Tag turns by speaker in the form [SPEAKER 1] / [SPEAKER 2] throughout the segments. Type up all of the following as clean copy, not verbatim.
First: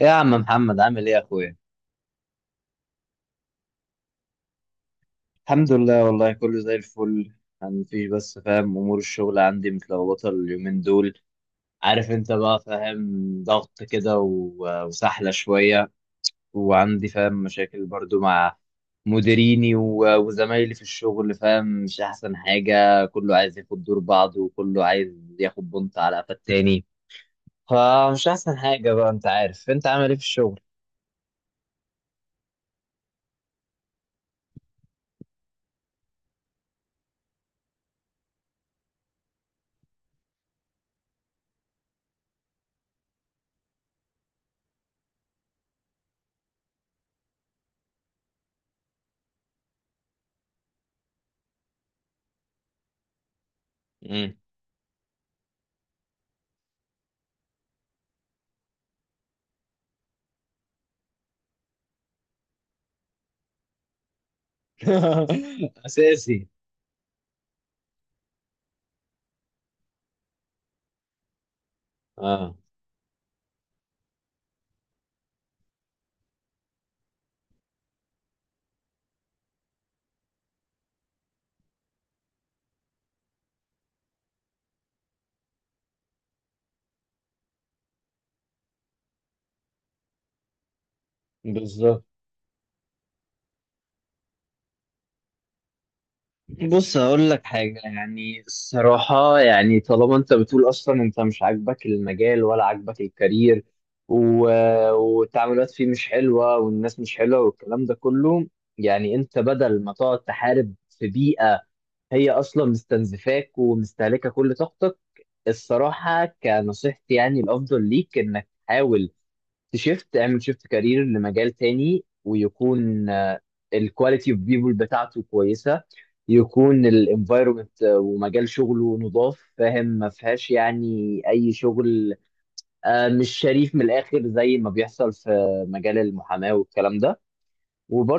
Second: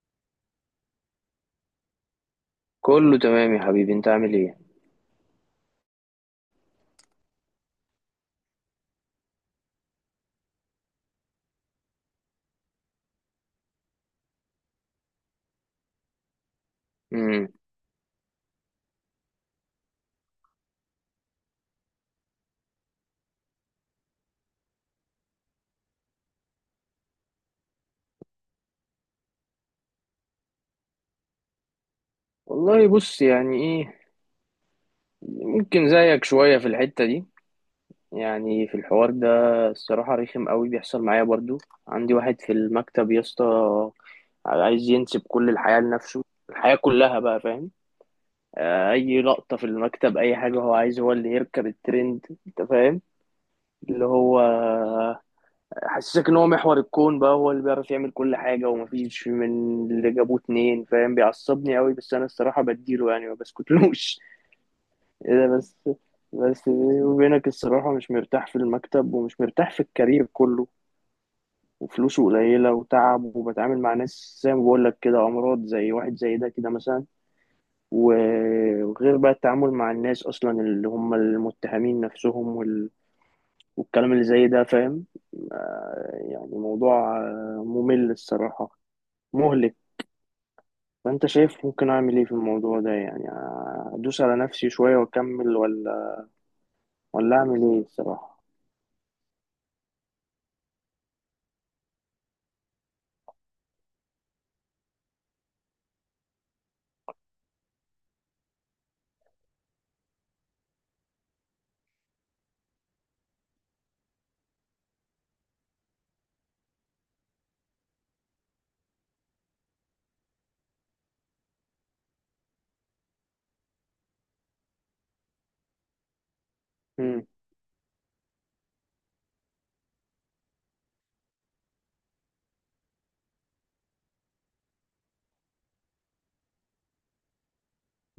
[SPEAKER 1] إيه يا عم محمد عامل ايه يا اخويا؟
[SPEAKER 2] كله تمام يا حبيبي، انت عامل ايه؟
[SPEAKER 1] الحمد لله، والله كله زي الفل. يعني مفيش، بس فاهم، امور الشغل عندي متلخبطه اليومين دول. عارف انت بقى، فاهم، ضغط كده و- وسحله شويه. وعندي فاهم
[SPEAKER 2] امم
[SPEAKER 1] مشاكل برضو مع مديريني و- وزمايلي في الشغل، فاهم؟ مش احسن حاجه، كله عايز ياخد دور بعضه وكله عايز ياخد بنط على قفا التاني. فمش احسن حاجه بقى. انت عارف، انت عامل ايه في الشغل؟
[SPEAKER 2] والله بص، يعني ايه، ممكن زيك شوية في الحتة دي، يعني في الحوار ده. الصراحة رخم قوي بيحصل معايا برضو. عندي واحد في المكتب يا اسطى عايز ينسب كل الحياة لنفسه، الحياة كلها بقى، فاهم؟ اي لقطة في المكتب، اي حاجة هو عايز، هو اللي يركب الترند، انت فاهم؟ اللي
[SPEAKER 1] مم.
[SPEAKER 2] هو حسسك ان هو محور الكون بقى، هو اللي بيعرف يعمل كل حاجه، ومفيش من اللي جابوه اتنين، فاهم؟ بيعصبني قوي، بس انا الصراحه بديله يعني، ما بسكتلوش. إيه ده بس؟
[SPEAKER 1] اساسي.
[SPEAKER 2] بس بيني وبينك الصراحه مش مرتاح في المكتب ومش مرتاح في الكارير كله، وفلوسه
[SPEAKER 1] اه
[SPEAKER 2] قليله وتعب، وبتعامل مع ناس زي ما بقول لك كده، امراض زي واحد زي ده كده مثلا. وغير بقى التعامل مع الناس اصلا اللي هم المتهمين نفسهم والكلام اللي زي ده، فاهم؟ يعني موضوع ممل الصراحة، مهلك. فأنت شايف ممكن
[SPEAKER 1] بالظبط.
[SPEAKER 2] أعمل إيه في الموضوع ده يعني؟ أدوس على نفسي شوية وأكمل، ولا
[SPEAKER 1] بص هقول
[SPEAKER 2] ولا
[SPEAKER 1] لك
[SPEAKER 2] أعمل
[SPEAKER 1] حاجة،
[SPEAKER 2] إيه
[SPEAKER 1] يعني
[SPEAKER 2] الصراحة؟
[SPEAKER 1] الصراحة، يعني طالما انت بتقول اصلا انت مش عاجبك المجال ولا عاجبك الكارير و... والتعاملات فيه مش حلوة والناس مش حلوة والكلام ده كله. يعني انت بدل ما تقعد تحارب في بيئة هي اصلا مستنزفاك ومستهلكة كل طاقتك، الصراحة كنصيحتي يعني الافضل ليك انك تحاول تشيفت، اعمل شيفت كارير لمجال تاني، ويكون الكواليتي اوف بيبول بتاعته كويسه، يكون
[SPEAKER 2] مم.
[SPEAKER 1] الانفايرمنت ومجال شغله نضاف، فاهم؟ ما فيهاش يعني اي شغل مش شريف من الاخر زي ما بيحصل في مجال المحاماه والكلام ده.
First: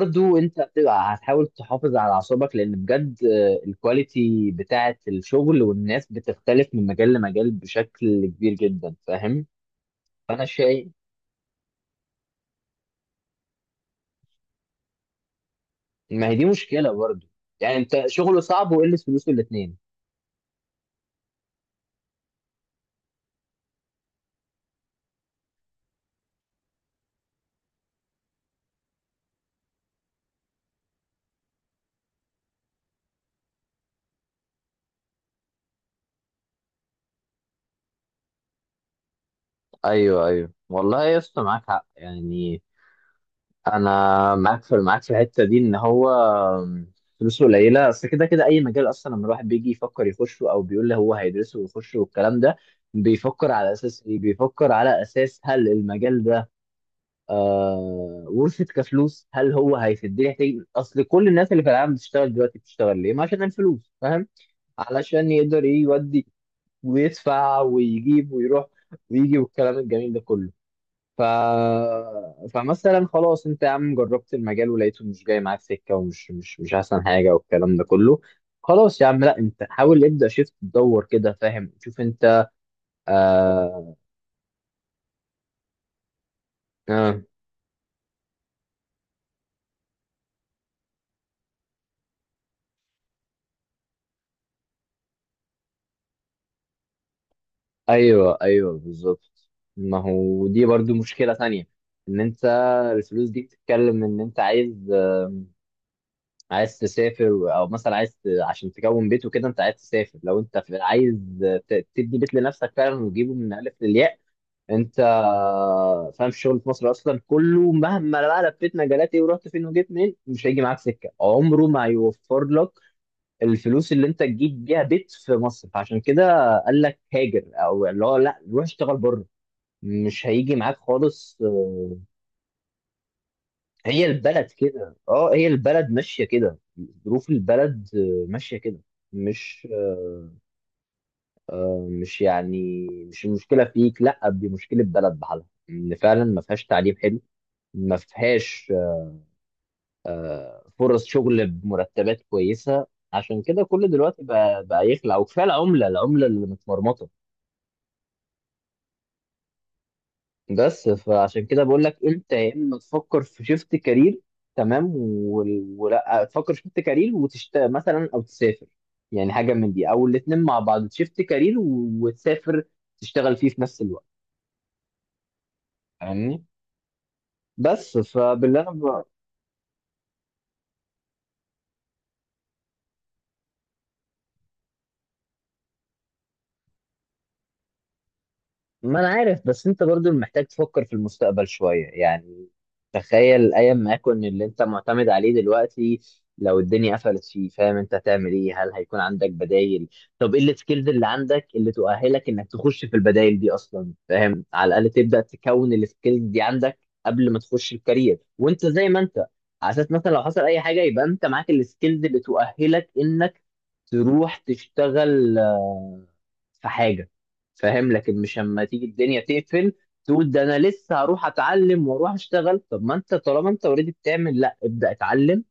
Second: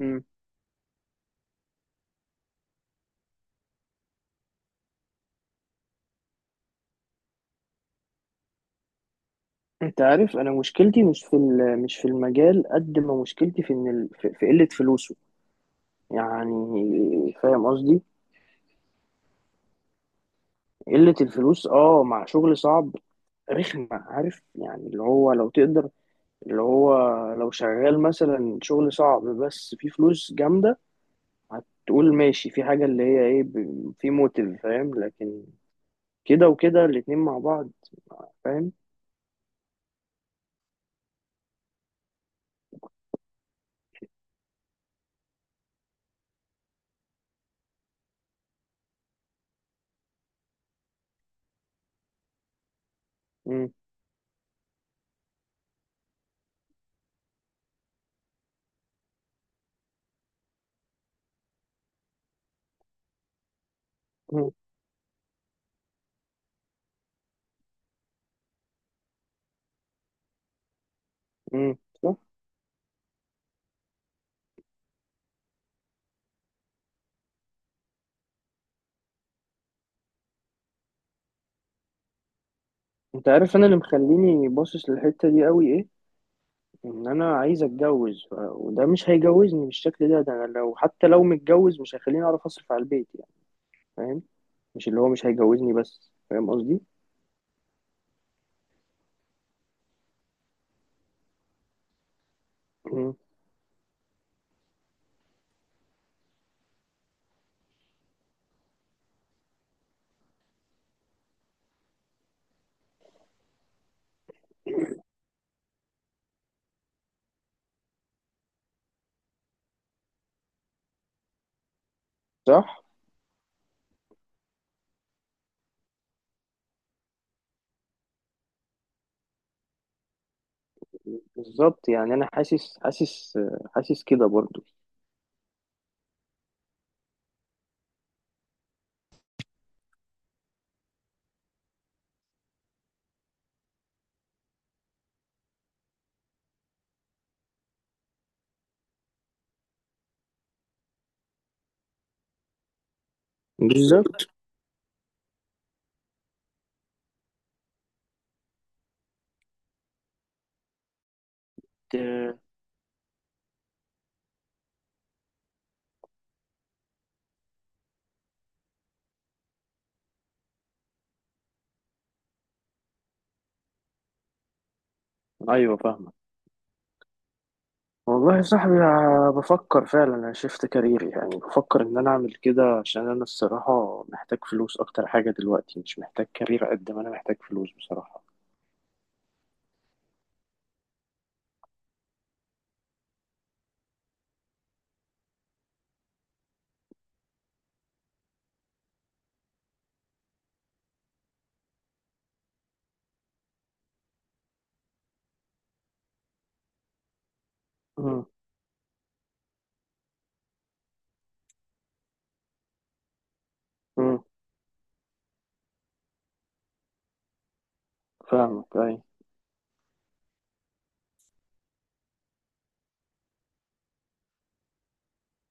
[SPEAKER 2] مم.
[SPEAKER 1] انت هتبقى هتحاول تحافظ على اعصابك، لان بجد الكواليتي بتاعه الشغل والناس بتختلف من مجال لمجال بشكل كبير جدا، فاهم؟
[SPEAKER 2] أنت عارف
[SPEAKER 1] فانا
[SPEAKER 2] أنا
[SPEAKER 1] شايف،
[SPEAKER 2] مشكلتي مش في مش في المجال، قد ما مشكلتي في إن في قلة فلوسه
[SPEAKER 1] ما هي دي مشكله برضه.
[SPEAKER 2] يعني، فاهم
[SPEAKER 1] يعني انت
[SPEAKER 2] قصدي؟
[SPEAKER 1] شغله صعب وقلة فلوسه، الاثنين.
[SPEAKER 2] قلة الفلوس أه مع شغل صعب، رخمة، عارف يعني؟ اللي هو لو تقدر، اللي هو لو شغال مثلا شغل صعب بس فيه فلوس جامدة، هتقول ماشي، في حاجة اللي هي ايه، في موتيف، فاهم؟ لكن كده وكده الاتنين مع بعض، فاهم؟
[SPEAKER 1] ايوه ايوه، والله يا اسطى معاك حق، يعني انا معاك في، معاك في الحته دي، ان هو فلوسه قليله. بس كده كده اي مجال اصلا لما الواحد بيجي يفكر يخشه او بيقول لي هو هيدرسه ويخشه والكلام ده، بيفكر على
[SPEAKER 2] مم.
[SPEAKER 1] اساس ايه؟ بيفكر على اساس هل المجال ده آه ورثة كفلوس، هل هو هيفيدني؟ يحتاج، اصل كل الناس اللي في العالم بتشتغل دلوقتي بتشتغل ليه؟ ما عشان الفلوس، فاهم؟
[SPEAKER 2] مم.
[SPEAKER 1] علشان يقدر ايه، يودي ويدفع ويجيب ويروح ويجي والكلام الجميل ده كله. ف...
[SPEAKER 2] مم. صح.
[SPEAKER 1] فمثلا خلاص، انت يا عم جربت المجال ولقيته مش جاي معاك سكه، ومش مش احسن حاجه، والكلام ده كله. خلاص يا عم، لا انت حاول، ابدا شفت، تدور كده، فاهم؟ شوف انت.
[SPEAKER 2] انت عارف انا اللي
[SPEAKER 1] آه...
[SPEAKER 2] مخليني باصص للحتة دي قوي ايه؟ ان
[SPEAKER 1] آه...
[SPEAKER 2] انا عايز اتجوز، وده مش هيجوزني بالشكل ده، ده أنا لو حتى لو متجوز مش هيخليني اعرف اصرف على البيت يعني، فاهم؟ مش اللي هو مش هيجوزني، بس فاهم قصدي.
[SPEAKER 1] ايوه ايوه بالظبط. ما هو دي برضو مشكله ثانيه، ان انت
[SPEAKER 2] مم.
[SPEAKER 1] الفلوس دي بتتكلم، ان انت عايز، عايز تسافر، او مثلا عايز عشان تكون بيت وكده، انت عايز تسافر، لو انت عايز تبني بيت لنفسك فعلا وتجيبه من الف للياء. انت فاهم الشغل في مصر اصلا كله، مهما بقى لفيت مجالات ايه ورحت فين وجيت منين، مش هيجي معاك سكه، عمره ما هيوفر لك
[SPEAKER 2] صح.
[SPEAKER 1] الفلوس اللي انت تجيب بيها بيت في مصر. فعشان كده قال لك هاجر، او اللي هو لا روح اشتغل بره، مش هيجي معاك خالص
[SPEAKER 2] بالظبط، يعني انا حاسس، حاسس، حاسس
[SPEAKER 1] هي
[SPEAKER 2] كده
[SPEAKER 1] البلد
[SPEAKER 2] برضو.
[SPEAKER 1] كده، اه هي البلد ماشية كده، ظروف البلد ماشية كده. مش مش يعني مش المشكله فيك، لا دي مشكله بلد بحالها، ان فعلا ما فيهاش تعليم حلو، ما فيهاش فرص شغل بمرتبات كويسه. عشان كده كل دلوقتي
[SPEAKER 2] بالظبط.
[SPEAKER 1] بقى يخلع، وكفايه العمله، العمله اللي متمرمطه. بس فعشان كده بقول لك انت،
[SPEAKER 2] آه،
[SPEAKER 1] يا اما تفكر في شيفت كارير، تمام، وال- ولا تفكر شيفت كارير وتشت مثلا او تسافر، يعني حاجه من دي، او الاثنين مع بعض، شيفت كارير و- وتسافر تشتغل فيه في نفس الوقت.
[SPEAKER 2] ايوه فاهمك.
[SPEAKER 1] فاهمني؟ بس
[SPEAKER 2] والله يا
[SPEAKER 1] فباللي انا
[SPEAKER 2] صاحبي، آه، بفكر فعلا انا شفت كاريري، يعني بفكر ان انا اعمل كده، عشان انا الصراحه محتاج فلوس اكتر حاجه دلوقتي، مش محتاج كارير قد ما انا محتاج فلوس بصراحه.
[SPEAKER 1] ما انا عارف، بس انت برضو محتاج تفكر في المستقبل شوية، يعني تخيل ايام ما يكون اللي انت معتمد عليه دلوقتي لو الدنيا قفلت فيه، فاهم؟ انت هتعمل ايه؟ هل هيكون عندك بدايل؟ طب ايه السكيلز اللي عندك اللي تؤهلك انك تخش في البدايل دي اصلا، فاهم؟ على الاقل تبدأ تكون السكيلز دي عندك قبل ما تخش الكارير
[SPEAKER 2] امم.
[SPEAKER 1] وانت زي ما انت، على اساس مثلا لو حصل اي حاجة يبقى انت معاك السكيلز اللي تؤهلك انك
[SPEAKER 2] امم.
[SPEAKER 1] تروح تشتغل في حاجة، فاهم؟ لكن مش اما
[SPEAKER 2] فاهمك
[SPEAKER 1] تيجي
[SPEAKER 2] اي.
[SPEAKER 1] الدنيا تقفل تقول ده انا لسه هروح اتعلم واروح اشتغل. طب ما انت طالما انت اوريدي بتعمل، لا ابدا اتعلم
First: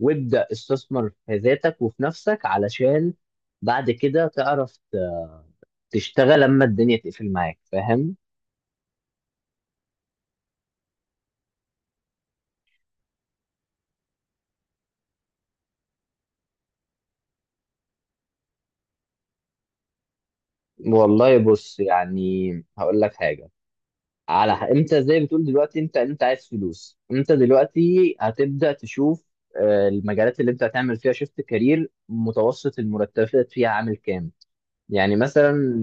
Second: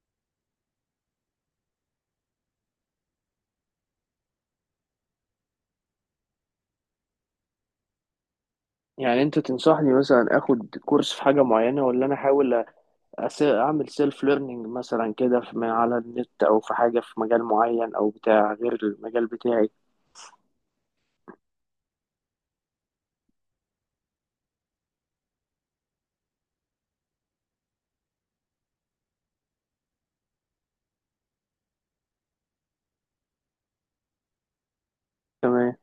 [SPEAKER 1] وابدا استثمر في ذاتك وفي نفسك، علشان بعد كده تعرف تشتغل لما الدنيا تقفل معاك، فاهم؟
[SPEAKER 2] يعني انت تنصحني مثلا اخد كورس في حاجه معينه، ولا انا احاول اعمل سيلف ليرنينج مثلا كده، من على النت، او في حاجه في مجال معين او بتاع غير المجال بتاعي؟
[SPEAKER 1] والله بص، يعني هقول لك حاجة، على انت زي بتقول دلوقتي انت، انت عايز فلوس، انت دلوقتي هتبدأ تشوف المجالات اللي انت هتعمل فيها شيفت كارير، متوسط المرتبات فيها عامل كام. يعني
[SPEAKER 2] تمام.
[SPEAKER 1] مثلا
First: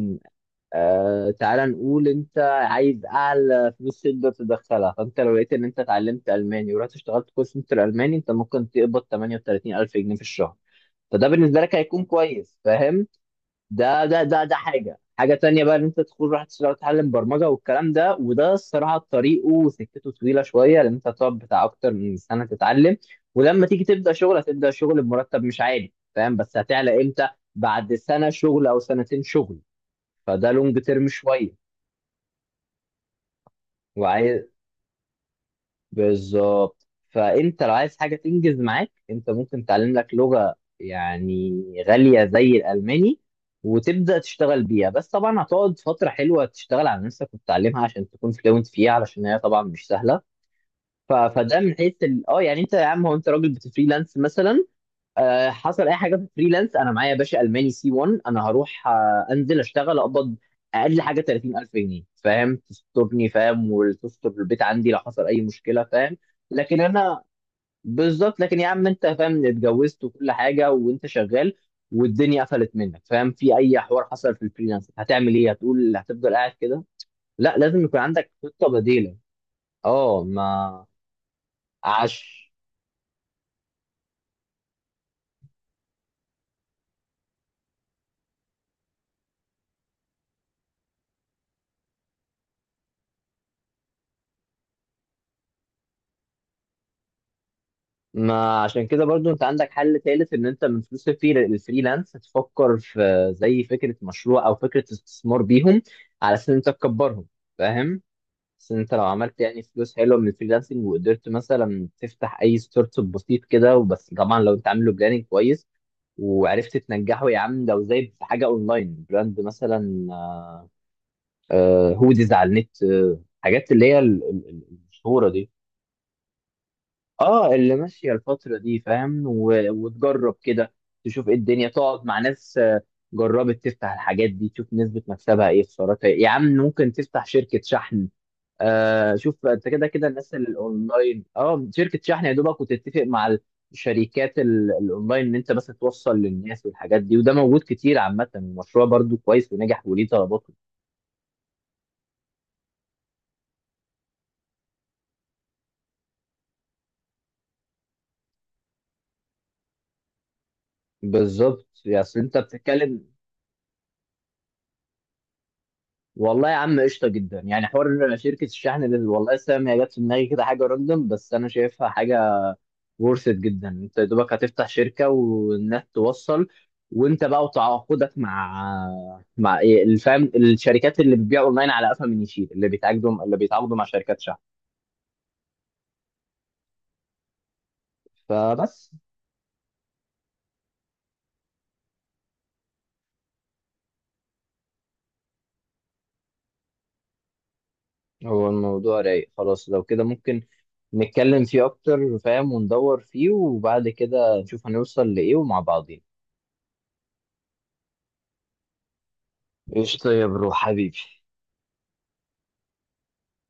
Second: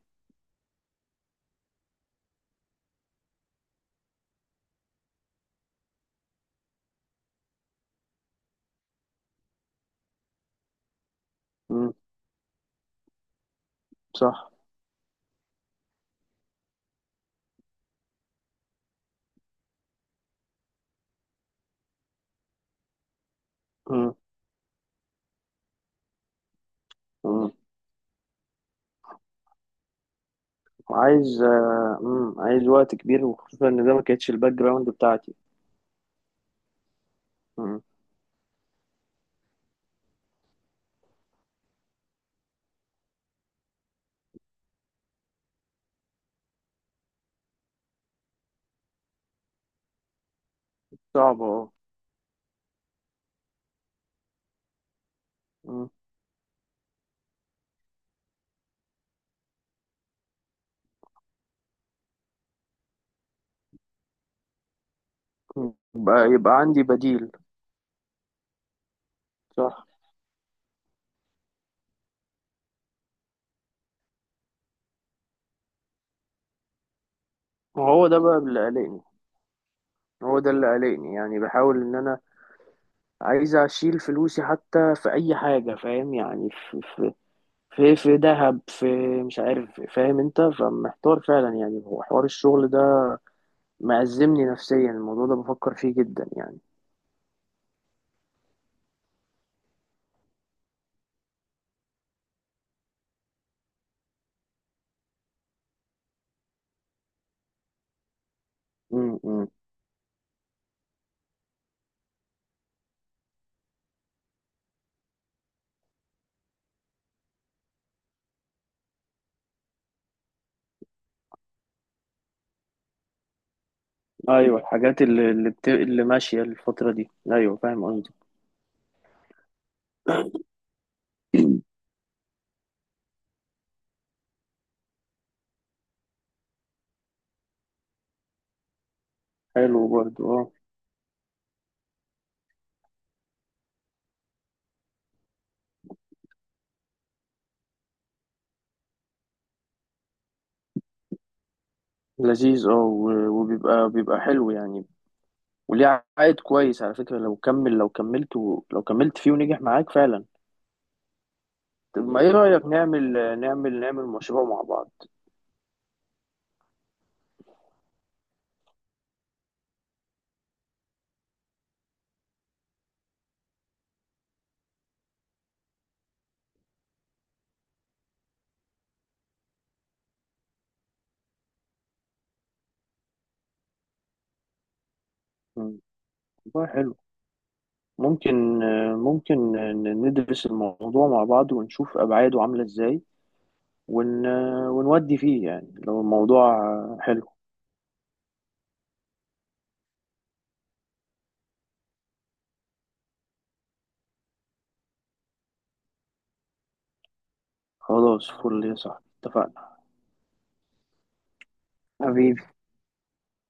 [SPEAKER 1] آه تعالى نقول انت عايز اعلى فلوس تقدر تدخلها، فانت لو لقيت ان انت اتعلمت الماني ورحت اشتغلت كول سنتر الماني، انت ممكن تقبض 38000 جنيه في الشهر، فده بالنسبه لك
[SPEAKER 2] امم.
[SPEAKER 1] هيكون كويس، فاهم؟ ده ده ده
[SPEAKER 2] صح.
[SPEAKER 1] ده حاجه، حاجه تانية بقى، ان انت تدخل راح تشتغل تتعلم برمجه والكلام ده، وده الصراحه طريقه وسكته طويله شويه، لان انت هتقعد بتاع اكتر من سنه تتعلم، ولما تيجي تبدا شغل هتبدا شغل بمرتب مش عالي، فاهم؟ بس هتعلى امتى؟
[SPEAKER 2] امم.
[SPEAKER 1] بعد سنه شغل او سنتين شغل، فده لونج تيرم
[SPEAKER 2] عايز
[SPEAKER 1] شويه.
[SPEAKER 2] آه، عايز وقت كبير، وخصوصا ان ده ما كانتش
[SPEAKER 1] وعايز،
[SPEAKER 2] الباك جراوند بتاعتي.
[SPEAKER 1] بالظبط، فانت لو
[SPEAKER 2] مم،
[SPEAKER 1] عايز حاجه تنجز معاك، انت ممكن تعلم لك لغه يعني غاليه زي الالماني، وتبدا تشتغل بيها، بس طبعا هتقعد فتره حلوه تشتغل على نفسك وتتعلمها عشان تكون فلوينت فيها، علشان هي طبعا مش سهله.
[SPEAKER 2] صعب
[SPEAKER 1] فده
[SPEAKER 2] اه.
[SPEAKER 1] من حيث اه يعني انت يا عم، هو انت راجل بتفريلانس مثلا، حصل
[SPEAKER 2] مم.
[SPEAKER 1] اي حاجه في فريلانس، انا معايا يا باشا الماني سي 1، انا هروح انزل اشتغل اقبض اقل حاجه 30000 جنيه، فاهم؟ تسترني، فاهم؟ وتستر البيت عندي لو حصل اي مشكله، فاهم؟
[SPEAKER 2] يبقى يبقى
[SPEAKER 1] لكن
[SPEAKER 2] عندي
[SPEAKER 1] انا،
[SPEAKER 2] بديل.
[SPEAKER 1] بالظبط، لكن يا عم انت فاهم،
[SPEAKER 2] صح.
[SPEAKER 1] اتجوزت وكل حاجه وانت شغال والدنيا قفلت منك، فاهم؟ في اي حوار حصل في الفريلانس هتعمل ايه؟ هتقول هتفضل قاعد كده؟ لا لازم يكون
[SPEAKER 2] وهو ده
[SPEAKER 1] عندك
[SPEAKER 2] بقى اللي
[SPEAKER 1] خطه
[SPEAKER 2] قلقني،
[SPEAKER 1] بديله. اه
[SPEAKER 2] هو ده اللي
[SPEAKER 1] ما
[SPEAKER 2] قلقني، يعني بحاول ان انا
[SPEAKER 1] عش
[SPEAKER 2] عايز اشيل فلوسي حتى في اي حاجة، فاهم؟ يعني في في في ذهب، في مش عارف، فاهم انت؟ فمحتار فعلا يعني، هو حوار الشغل ده مأزمني نفسيا، الموضوع ده بفكر فيه جدا يعني.
[SPEAKER 1] ما عشان كده برضو انت عندك حل تالت، ان انت من فلوس الفريلانس تفكر في زي فكرة مشروع او فكرة استثمار بيهم، على اساس ان انت تكبرهم، فاهم؟ بس انت لو عملت
[SPEAKER 2] مم.
[SPEAKER 1] يعني فلوس حلوة من الفريلانسنج وقدرت مثلا تفتح اي ستارت اب بسيط كده وبس، طبعا لو انت عامله بلاننج كويس وعرفت تنجحه، يا عم لو زي في حاجة اونلاين براند مثلا، هوديز على النت، حاجات اللي هي
[SPEAKER 2] ايوه، الحاجات
[SPEAKER 1] المشهورة
[SPEAKER 2] اللي
[SPEAKER 1] دي،
[SPEAKER 2] اللي ماشيه الفتره دي،
[SPEAKER 1] اه
[SPEAKER 2] ايوه
[SPEAKER 1] اللي
[SPEAKER 2] فاهم قصدي.
[SPEAKER 1] ماشيه الفتره دي، فاهم؟ وتجرب كده، تشوف ايه الدنيا، تقعد مع ناس جربت تفتح الحاجات دي تشوف نسبه مكسبها ايه، خسارتها ايه. يا عم ممكن تفتح شركه شحن، آه شوف انت، كده
[SPEAKER 2] حلو
[SPEAKER 1] كده
[SPEAKER 2] برضه
[SPEAKER 1] الناس اللي
[SPEAKER 2] اه.
[SPEAKER 1] الاونلاين، اه شركه شحن يا دوبك، وتتفق مع الشركات الاونلاين ان انت بس توصل للناس والحاجات دي، وده موجود كتير عامه، المشروع برضو كويس ونجح وليه طلباته.
[SPEAKER 2] لذيذ اه. وبيبقى بيبقى حلو يعني، وليه عائد كويس على فكره لو كمل، لو لو كملت فيه ونجح معاك فعلا.
[SPEAKER 1] بالظبط، يعني
[SPEAKER 2] طب
[SPEAKER 1] اصل
[SPEAKER 2] ما ايه
[SPEAKER 1] انت
[SPEAKER 2] رايك
[SPEAKER 1] بتتكلم،
[SPEAKER 2] نعمل نعمل مشروع مع بعض؟
[SPEAKER 1] والله يا عم قشطه جدا يعني، حوار شركه الشحن اللي والله سام هي جت في دماغي كده، حاجه راندوم، بس انا شايفها حاجه ورثت جدا. انت يا دوبك هتفتح شركه والناس توصل، وانت بقى وتعاقدك مع، مع إيه الفهم، الشركات اللي بتبيع اونلاين على قفا من يشيل، اللي بيتعاقدوا، اللي بيتعاقدوا مع شركات شحن،
[SPEAKER 2] مم. والله حلو. ممكن،
[SPEAKER 1] فبس.
[SPEAKER 2] ممكن ندرس الموضوع مع بعض ونشوف أبعاده عاملة إزاي، ون... ونودي فيه يعني لو الموضوع حلو.
[SPEAKER 1] هو الموضوع رايق خلاص، لو كده ممكن نتكلم فيه اكتر، فاهم؟ وندور فيه وبعد كده نشوف هنوصل لايه ومع بعضين.
[SPEAKER 2] خلاص فل يا صاحبي، اتفقنا.
[SPEAKER 1] قشطه يا برو حبيبي.
[SPEAKER 2] حبيبي.